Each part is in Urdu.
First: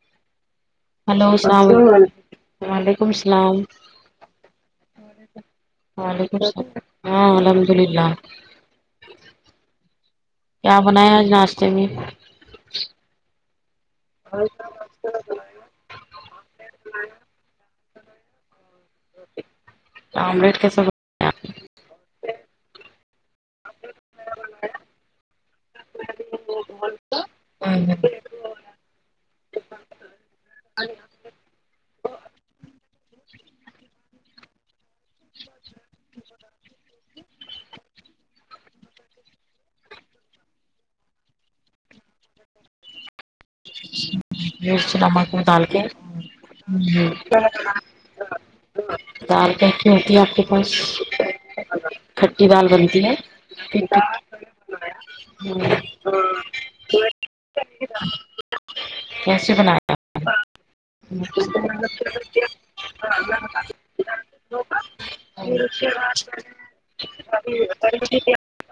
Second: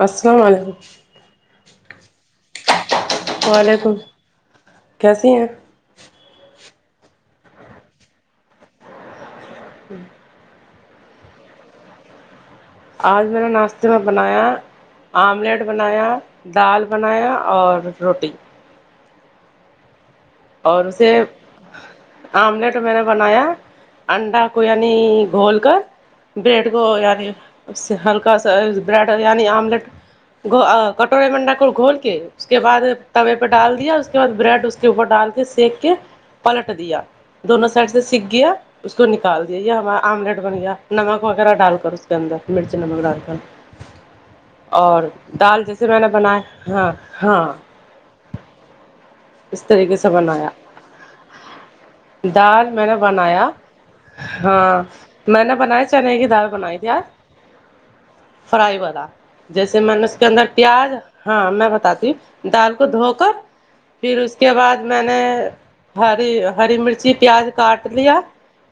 السلام علیکم ہیلو السلام علیکم وعلیکم السلام وعلیکم کیسی ہیں ولیک [unintelligible] ہاں الحمد للہ ہوں کیا بنایا آج ناشتے میں آج میں نے ناشتے میں بنایا آملیٹ بنایا دال بنایا اور روٹی آملیٹ کیسے اور اسے آملیٹ میں نے بنایا انڈا کو یعنی گھول کر بریڈ کو یعنی اس سے ہلکا سا بریڈ یعنی آملیٹ گ کٹورے میں انڈا کو گھول کے اس کے بعد توے پہ ڈال دیا اس کے بعد بریڈ اس کے اوپر سے سیک کے پلٹ دیا دونوں سائڈ سے سک گیا اس کو نکال دیا یا ہمارا آملیٹ بن گیا نمک وغیرہ ڈال کر اس کے اندر مرچی نمک ڈال کر مرچی اور نمک ڈال دال کے جیسے میں نے بنایا ہاں ہاں [unintelligible] اور اس کیسے طریقے ہیں سے سب آپ کے بنایا پاس کھٹی دال میں نے بنتی ہے بنایا ہاں میں نے بنایا چنے کی دال بنائی تھی آج کس کا فرائی والا جیسے میں نے اس کے اندر پیاز ہاں میں بتاتی ہوں دال کو دھو کر پھر اس کے بعد میں نے ہری ہری مرچی پیاز کاٹ لیا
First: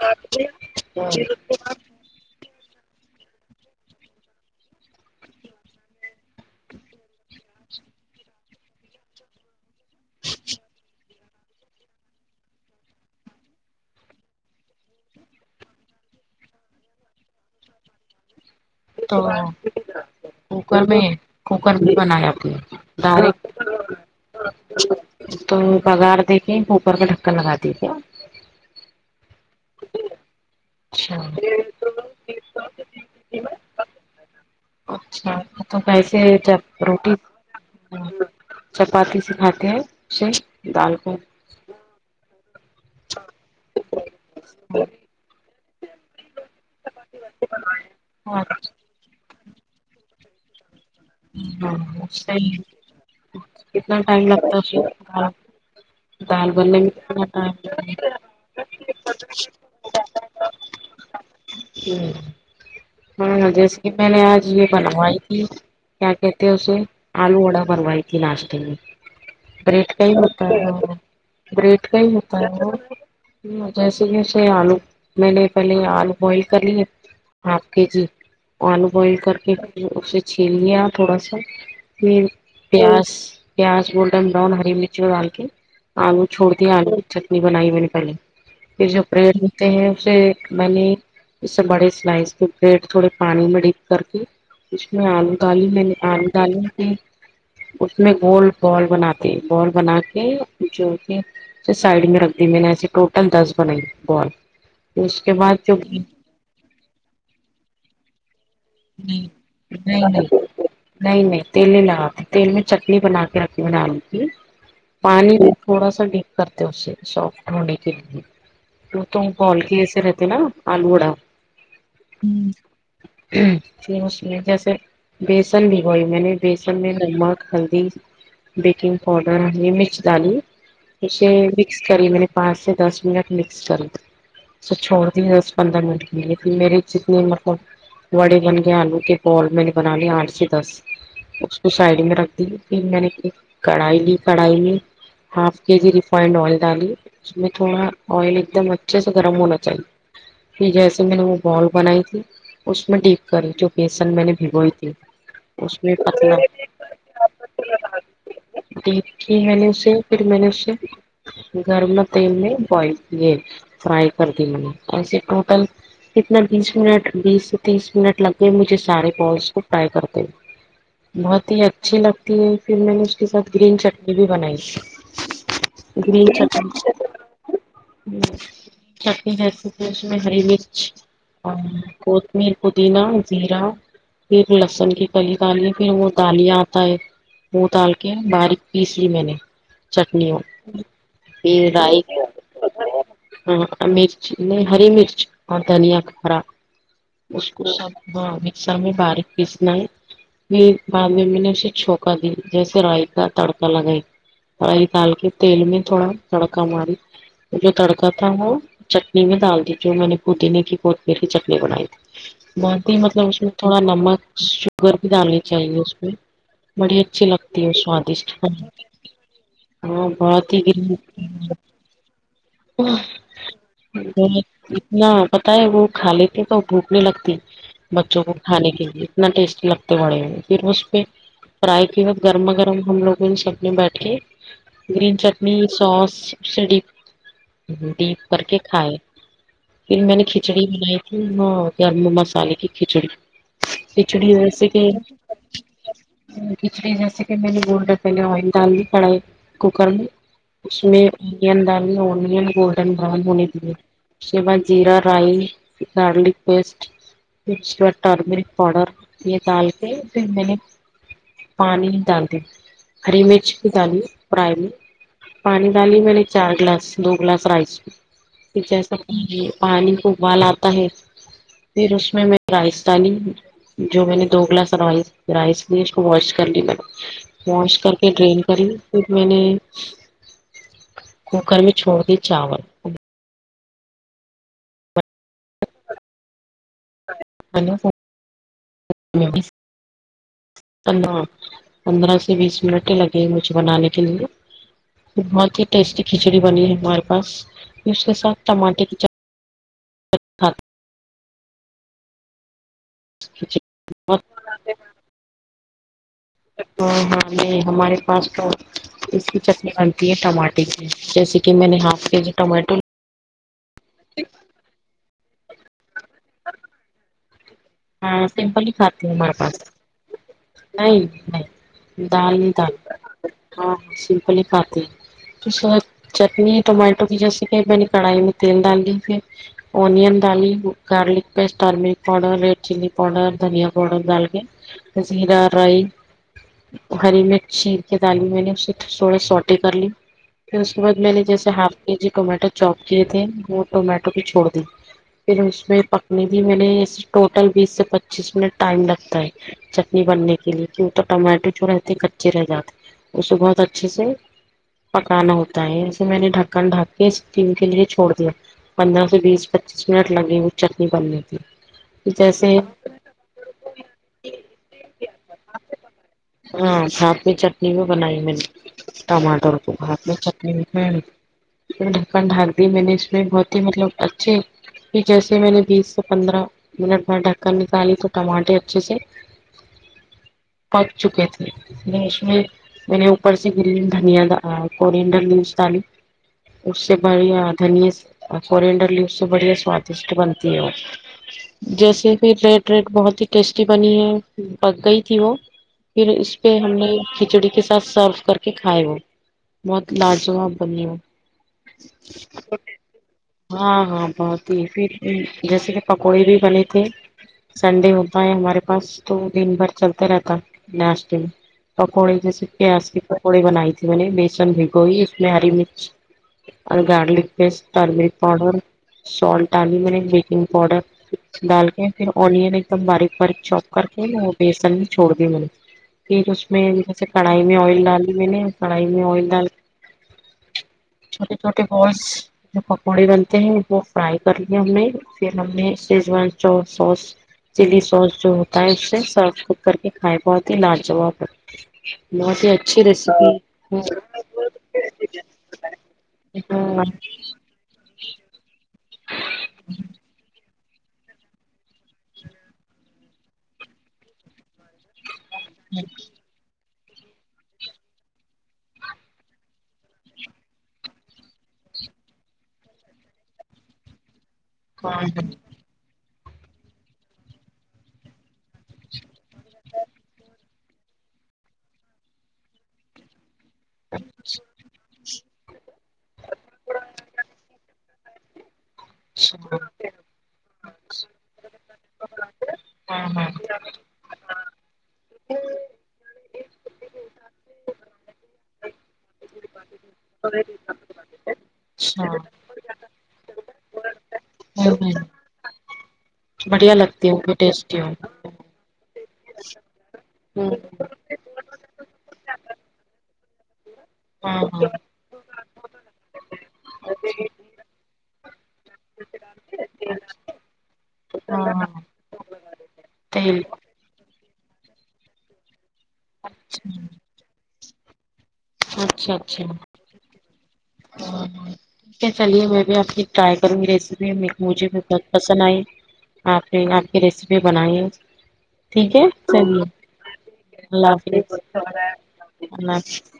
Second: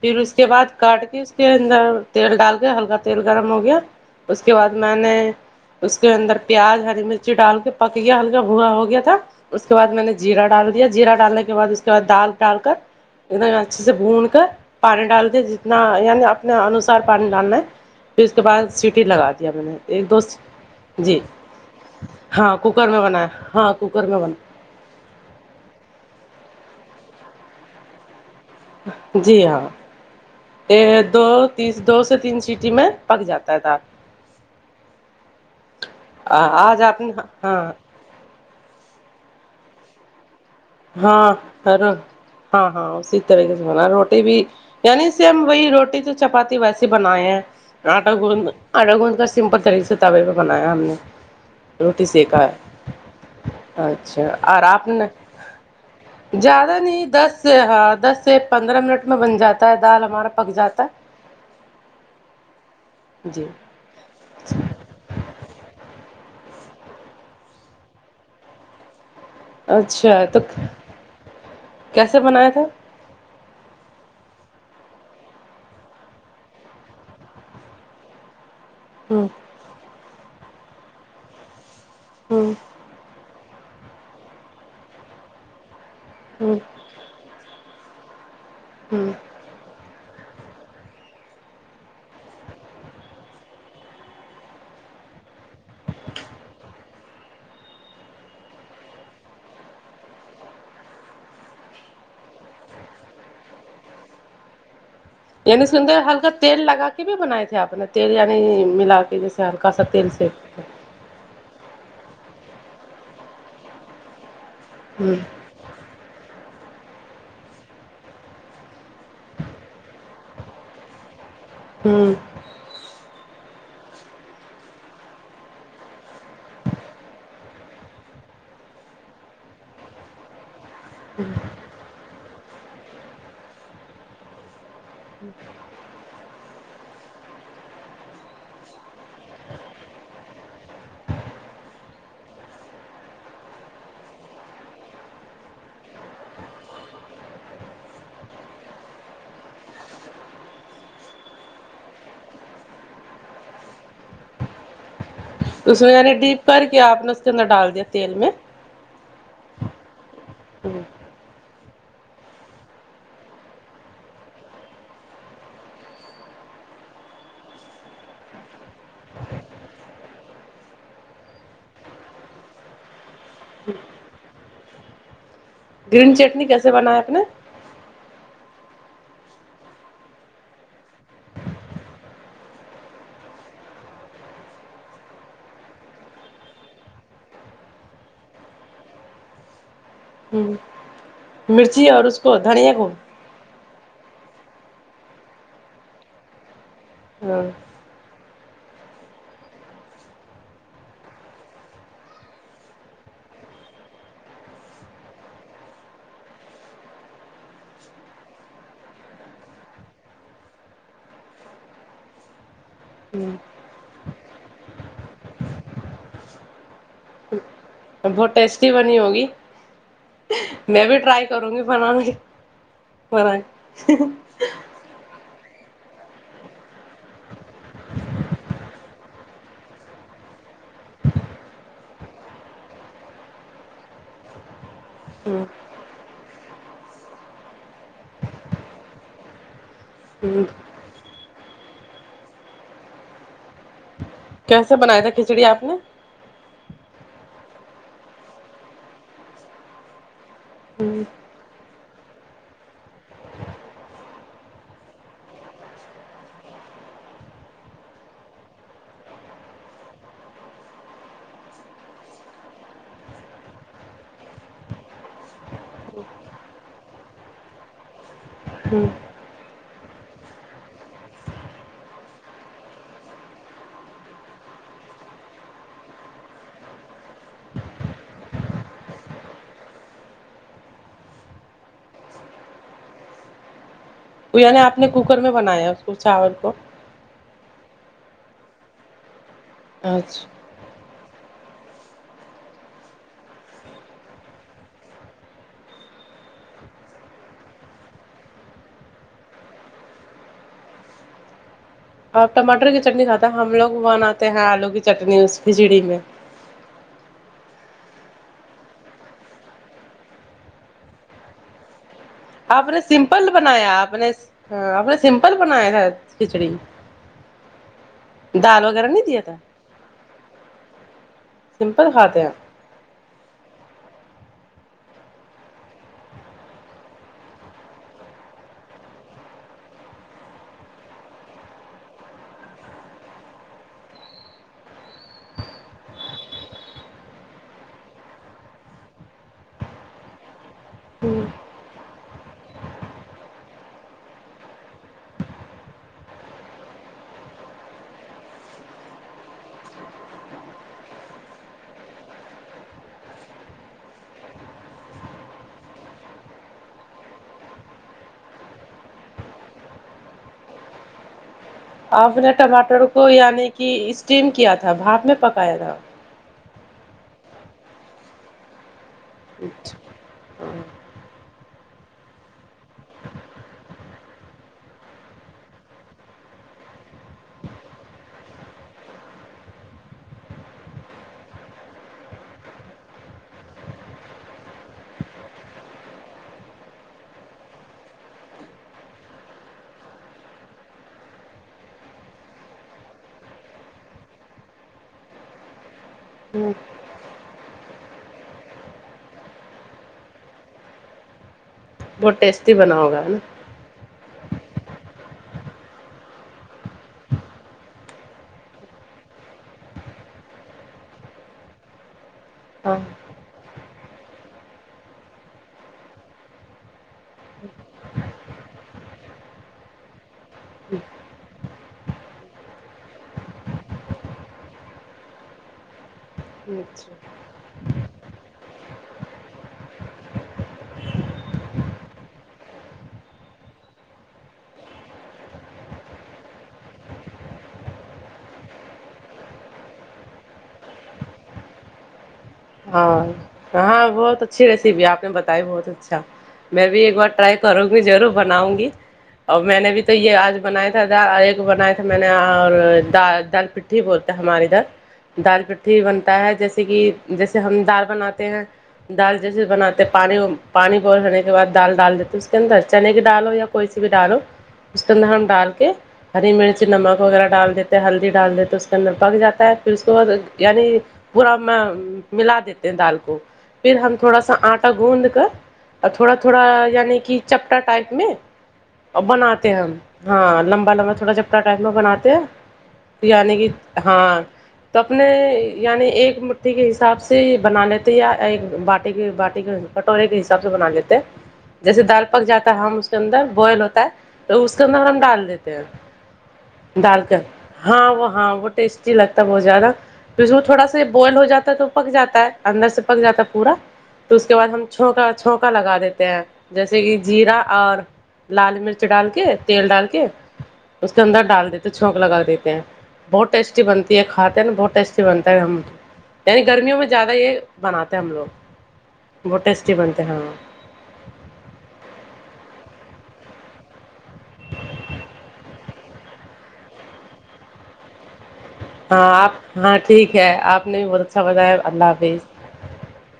پھر اس کے بعد کاٹ کے اس کے اندر تیل ڈال کےہلکا تیل گرم ہو گیا اس کے بعد میں نے اس کے اندر پیاز ہری مرچی ڈال کے پک گیا ہلکا بھورا ہو گیا تھا اس کے بعد میں نے جیرا ڈال جیرا ڈالنے کے بعد اس کے بعد دال ڈال کر انے اچھے سے بھون کر پانی ڈال دیا جتنا یعنی اپنے انوسار پانی ڈالنا ہے پھر اس کے بعد سیٹی تو لگا دیا میں نے ایک کوکر میں دوسی جی کوکر میں بنایا آپ ہاں نے کوکر میں بنایا ہاں ڈائریکٹ کوکر میں بنا تو بگار دے کے کوکر کا ڈھکن لگا دییے جی ہوو ایک اچھا دو تس دو سے تین سیٹ ی میں پک جاتا ہے دال اچھا تو کیسے جب آج آپ نے روٹی ہاں چپاتی سے کھاتے ہیں اسے دال کو ہاں پھر ہاں ہاں اسی طریقے سے بنا روٹی بھی یعنی سیم ہم وہی روٹی تو چپاتی ویسے بنائے ہیں آٹا ہاں گوند آٹا گوند کر سمپل طریقے سے توے پہ بنایا ہم نے روٹی سیکا صحیح ہے. ہے کتنا ٹائم اچھا لگتا اور ہے آپ نے دال دال زیادہ بننے میں نہیں کتنا دس ٹائم سے ہاں دس سے پندرہ منٹ میں بن جاتا ہے دال ہمارا پک جاتا ہے جی جی ہاں جیسے کہ میں نے آج یہ بنوائی تھی کیا کہتے ہیں اسے آلو وڈا بنوائی تھی ناشتے میں بریڈ کا ہی اچھا تو ہوتا ہے وہ بریڈ کا ہی کیسے ہوتا بنایا تھا ہے وہ ہوں جیسے جیسے آلو میں نے پہلے آلو بوائل کر لیے ہاں کے جی آلو بوائل ہ کر کے پھر اسے چھیل لیا تھوڑا سا پھر ہ پیاز پیاز گولڈن براؤن ہری مرچ ڈال کے آلو ہ چھوڑ دیا آلو چٹنی بنائی میں نے پہلے پھر جب ہ بریڈ تے سے ایک میں نے اس سے بڑے سلائز لی پھر تھوڑے پانی میں ڈپ کر کے اس میں آلو ڈالی میں نے آلو ڈالی پھر اس میں گول بال بناتے بال بناتے کے جو کہ سائڈ میں رکھ دی میں نے ایسے ٹوٹل دس بنائی بال اس کے یعنی بعد اس جو کےاندر ہلکا تیل لگا کے کب بھی بنائے تھے آپ نے تیل یعنی ملا کے نہیں جیسے ہلکا سا نہیں تیل سی نہیں نہیں نہیں تیل نہیں لگاتی تیل میں چٹنی بنا کے رکھی ہو آلو کی ہوں پانی تھوڑا سا ڈیپ کرتے اسے سافٹ ہونے کے لیے وہ تو پالکی ای سے رہتے نا آلو وڑا ہوں پھر اس میں جیسے بیسن بھگوائی میں نے بیسن میں نمک ہلدی بیکنگ پاؤڈر ہری میرچ ڈالی اسے مکس کری میں نے پانچ سے دس منٹ مکس کر اس چھوڑ جی دس پندرہ منٹ کے لیے میرے جتنے مطلب وڑے بن گئے آلو کے بول میں نے بنا لیا آٹھ سے دس اس کو سائڈ میں رکھ دی پھر میں نے کڑھائی لی کڑھائی میں ہاف کے جی ریفائنڈ آئل ڈالئے اس میں تھوڑا آئل ایک دم اچھے سے گرم ہونا چاہیے پھر جیسے میں نے وہ بال بنائی تھی اس میں ڈیپ کری جو بیسن میں نے بھگوئی تھی اس میں یعنی ڈیپ کر کے آپ نے اس کے اندر ڈال دیا تیل میں ڈیپ کی میں نے اسے پھر میں نے اسے گرم تیل میں بوائل پے فرائی کر دی میں نے اورے ٹوٹل کتنا بیس منٹ بیس سے تیس منٹ لگ گئے مجھے سارے بالس کو ٹرائی کرتے بہت ہی اچھی لگتی ہے پھر میں نے اس کے ساتھ گرین چٹنی بھی بنائی گرین چٹنی کیسے بنایا آپ نے چٹنی ریسیپی اس میں ہری مرچ اور کوت میر پودینہ زیرہ پھر لسن کی کلی ڈالی پھر وہ دالیاں آتا ہے وہ دال کے باریک پیس لی میں نے چٹنیوں پھر مرچی اور دلکے اس کو دھنیا کو [unintelligible] ہاں مرچ نہیں ہری مرچ اور دھنیا ہرا ہاں اس کو سب ہا میسکر میں باریک پیسنا ہے پھر بعد میں میں نے اسے چھوکا دی جیسے رائی کا تڑکا لگائی رائی ڈال کے تیل میں تھوڑا تڑکا ماری جو تڑکا تھا وہ چٹنی میں ڈال دی جو میں نے پودنے کی کوتمیر کی چٹنی بنائی تھی بہت ہی مطلب اس میں تھوڑا نمک شوگر بھی ڈالنی چاہیے اس میں بڑے اچھی لگ اور بہت ٹیسٹی بنی ہوگی ہاں بہت ہی میں بھی گرین ٹرائی کروں گی بنانے کی پائ [unintelligible] اتنا پتا ہے وہ کھا لیتے تو بھوک نہیں لگتی بچوں کو کھانے کے لیے اتنا ٹیسٹی لگتے واڑے ہو پھر اس پہ فرائی کے بعد گرما گرم ہم لوگوں نے سب نے بیٹھ کے گرین چٹنی سوس سب سے ڈیپ کر کے کھائے پھر میں نے کھچڑی بنائی تھی ہاں گرم مسالے کی کھچڑی کچھڑی ویسے کیسے ہی نا بنایا تھا کے کھچڑی آپ نے کھچڑی جیسے کہ میں نے گولڈن پہلے آئل ڈال دی کڑھائی کوکر میں اس میں انیوں دال لیا انیوں گولڈن براؤن ہونے دیے اسکے بعد جیرا رائی گارلک پیسٹ پھر اس ٹرمیرک پاؤڈر یہ ڈال کے پھر میں نے پانی ہی ڈالی ہری مرچ کی دالی پرائلی پانی ڈالی میں نے چار گلاس دو گلاس رائس کہ جسا پانی پانی کو اوبال آتا ہے پھر اس میں میں رائس ڈالی جو میں نے دو گلاس رائ رائس لی اس کو واش کر لی میں نے واش کر کے ڈرین کری پھر میں نے کوکر میں چھوڑ دی چاول یعنی آپ نے کوکر میں بنایا اس کو چاول کو ہلو [inaudible] آج پندرہ پندرہ سے بیس منٹ لگے مجھے بنانے کے لیے بہت ہی ٹیسٹی کھچڑی بنی ہے ہمارے پاس اس کے ساتھ ٹماٹے کی چٹن اچ ہاں آپ ٹماٹر کی چٹنی کھاتا ہیں ہم لوگ بناتے ہیں آلو کی چٹنی اس کھچڑی میں امم اب یہ ہمارے پاس تو اس کی چٹنی بنتی ہے ٹماٹے کی جیسے کہ میں نے ہاف کے جی آپ ٹمیٹو نے سمپل بنایا آپ نے بہت سمپل بنایا ہے کھچڑی ہاں سمپل دال ہی وغیرہ کھاتی نہیں ہے دیا ہمارے تھا پاس نہیں سمپل نہیں کھاتے ہیں دال نہیں کھاتے سمپل ہی کھاتے ہے اسکے بعد چٹنی ہے ٹمایٹو کی جیسے کہ میں نے کڑھائی میں تیل ڈال لی پھر اونن ڈال garlic paste turmeric powder red chilli powder دھنیا پوڈر ڈال کے زیرا رائس ہری مرچ چیر کے دالی میں میں نے اسے تھوڑے سوٹے کر لی پھر اس کے بعد میں نے جیسے ہاف کے جی ٹومیٹو چوپ کیے تھے وہ ٹومیٹو بھی چھوڑ دی پھر اس میں پکنے دی میں نے اسے ٹوٹل بیس سے پچیس منٹ ٹائم لگتا ہے جب بننے کے لیے کیوں تو ٹمیٹو جو رہتے کچے رہ جاتے ہیں اسے بہت اچھے سے پکانا ہوتا ہے اسے میں نے ڈھکن ڈھک کے اسٹیم کے لیے چھوڑ دیا پندرہ سے بیس پچیس منٹ لگے وہ چٹنی بننے میں آپ نے ٹماٹر کو یعنی کہ اسٹیم کیا تھا بھاپ میں پکایا تھا ہاں بھانپ میں چٹنی بھی بنائی میں نے ٹماٹر تو اچھا بھاپ میں چٹنی بھی ہے ڈھکن ڈھاک دی میں نے اس میں بہت ہی مطلب اچھے پھر جیسے میں نے بیس سے پندرہ منٹ میں ڈھکن نکالی تو ٹماٹے اچھے سے پک چکے تھے اس میں میں نے اوپر سے گری دھنیا کوریےنڈر لیفز ڈالی اس سے بڑھیا دھنی فورین ڈرلیوز اس سے بڑھیا سوادشٹ بنتی ہے وہ جیسے بھی ریٹ ریٹ بہت ہی ٹیسٹی بنی ہے پک گئی تھی وہ پھر اس پہ ہم نے کھچڑی کے ساتھ سرف کر کے کھائے وہ بہت لاجواب بنی ہو بہت ٹیسٹی بنا ہوگا ہے نا ہاں ہاں بہت ہی پھر جیسے کہ پکوڑے بھی بنے تھے سنڈے ہوتا ہے ہمارے پاس تو دن بھر چلتا رہتا ہے ناشتے پکوڑی جیسے ہاں پیاز کی پکوڑی بنائیی تھی میں نے بیسن بھیگوئی اس میں ہری مرچ اور garlic paste turmeric powder salt ڈالی میں نے بیکنگ پاؤڈر ڈال کے پھر اونین ایک دم باریک باریک چوپ کر کے بیسن چھوڑ دی میں نے پھر اس میں اچھا جیسے کڑھائی میں آئل ڈالی میں نے کڑھائی میں آئل ڈال چھوٹے چھوٹے بالس جو پکوڑے بنتے ہیں وہ فرائی کر لیا ہم نے پھر ہم نے شیز وان چور سوس چللی ساس جو اس سے سرف کک کر کے کھائی بہت ہی لاجاب بہت ہی ا [unintelligible] ہاں ہاں بہت اچھی ریسیپی آپ نے بتائی بہت اچھا میں بھی ہاں ایک بار ٹرائی کروں گی ضرور بناؤں گی اور میں نے بھی تو یہ آج بنایا تھا دالے ایک بنائے تھا میں نے اور دال پٹھی بولتے ہمارےادھر دال پھٹی بنتا ہے جیسے کہ جیسے ہم دال بناتے ہیں دال جیسے بناتے پانی پانی بوئل ہونے کے بعد دال ڈال دیتے اس کے اندر چنے کی دال ہو یا کوئی سی بھی دال ہو اس کے اندر ہاں ہم ڈال کے ہری مرچ نمک وغیرہ ڈال دیتے ہلدی ڈال دیتے اس کے اندر پک جاتا پھر اس کو یعنی پورا ملا دیتے ہیں دال کو پھر ہم تھوڑا سا آٹا گوندھ کر تھوڑا تھوڑا یعنی کہ چپٹا ٹائ میں اور اچھا بناتے ہوں ہیں ہم ہاں لمبا لمبا تھوڑا چپٹا ٹائپ میں بناتے ہیں ہاں ہاں یعنی کہ ہاں تو اپنے یعنی ایک مٹھی کے ح ساب سے بنا لیتے یا ایک باٹی کے باٹی کے کٹورے کے حساب سے بنا لیتے ہیں جیسے دال پک جاتا ہے ہم اس کے اندر بوائل ہوتا ہے تو اس کے ہوں اندر ہم ڈال دیتے ہیں بڑھیا ڈال لگتی ہوں کر گی ٹیسٹی ہوں ہاں وہ ہاں وہ ٹیسٹی لگتا ہے بہت زیادہ اس میں ہوں تھوڑا بائل ہو جاتا تو پک جاتا ہے اندر سے پک جاتا ہے پورا تو اس کے ہاں بعد ہم ہاں چھونکا چھونکا لگا دیتے ہیں جیسے کہ جیرا اور لال مرچ ڈال کے تیل ڈال کے اس کے اندر ہاں ڈال ہاں دیتے چھونک لگا دیتے ہیں بہت تیل ٹیسٹی بن یہ کھاتے ہیں نا بہت ٹیسٹی بنتا ہے ہم یعنی گرمیوں میں زیادہ یہ بناتے ہیں ہم لوگ بہت ٹیسٹی بنتے ہیں ہاں ہاں ہاں ٹھیک ہے چلیے میں بھی آپ کی ٹرائی کروں گی ریسیپی مجھے بہت پسند آئی آپ نے آپ کی ریسیپی بنائی ہے ٹھیک ہے ہاں آپ چلیے ہاں ٹھیک ہے آپ نے بھی اللہ بہت اچھا حافظ بتایا حافظ اللہ حافظ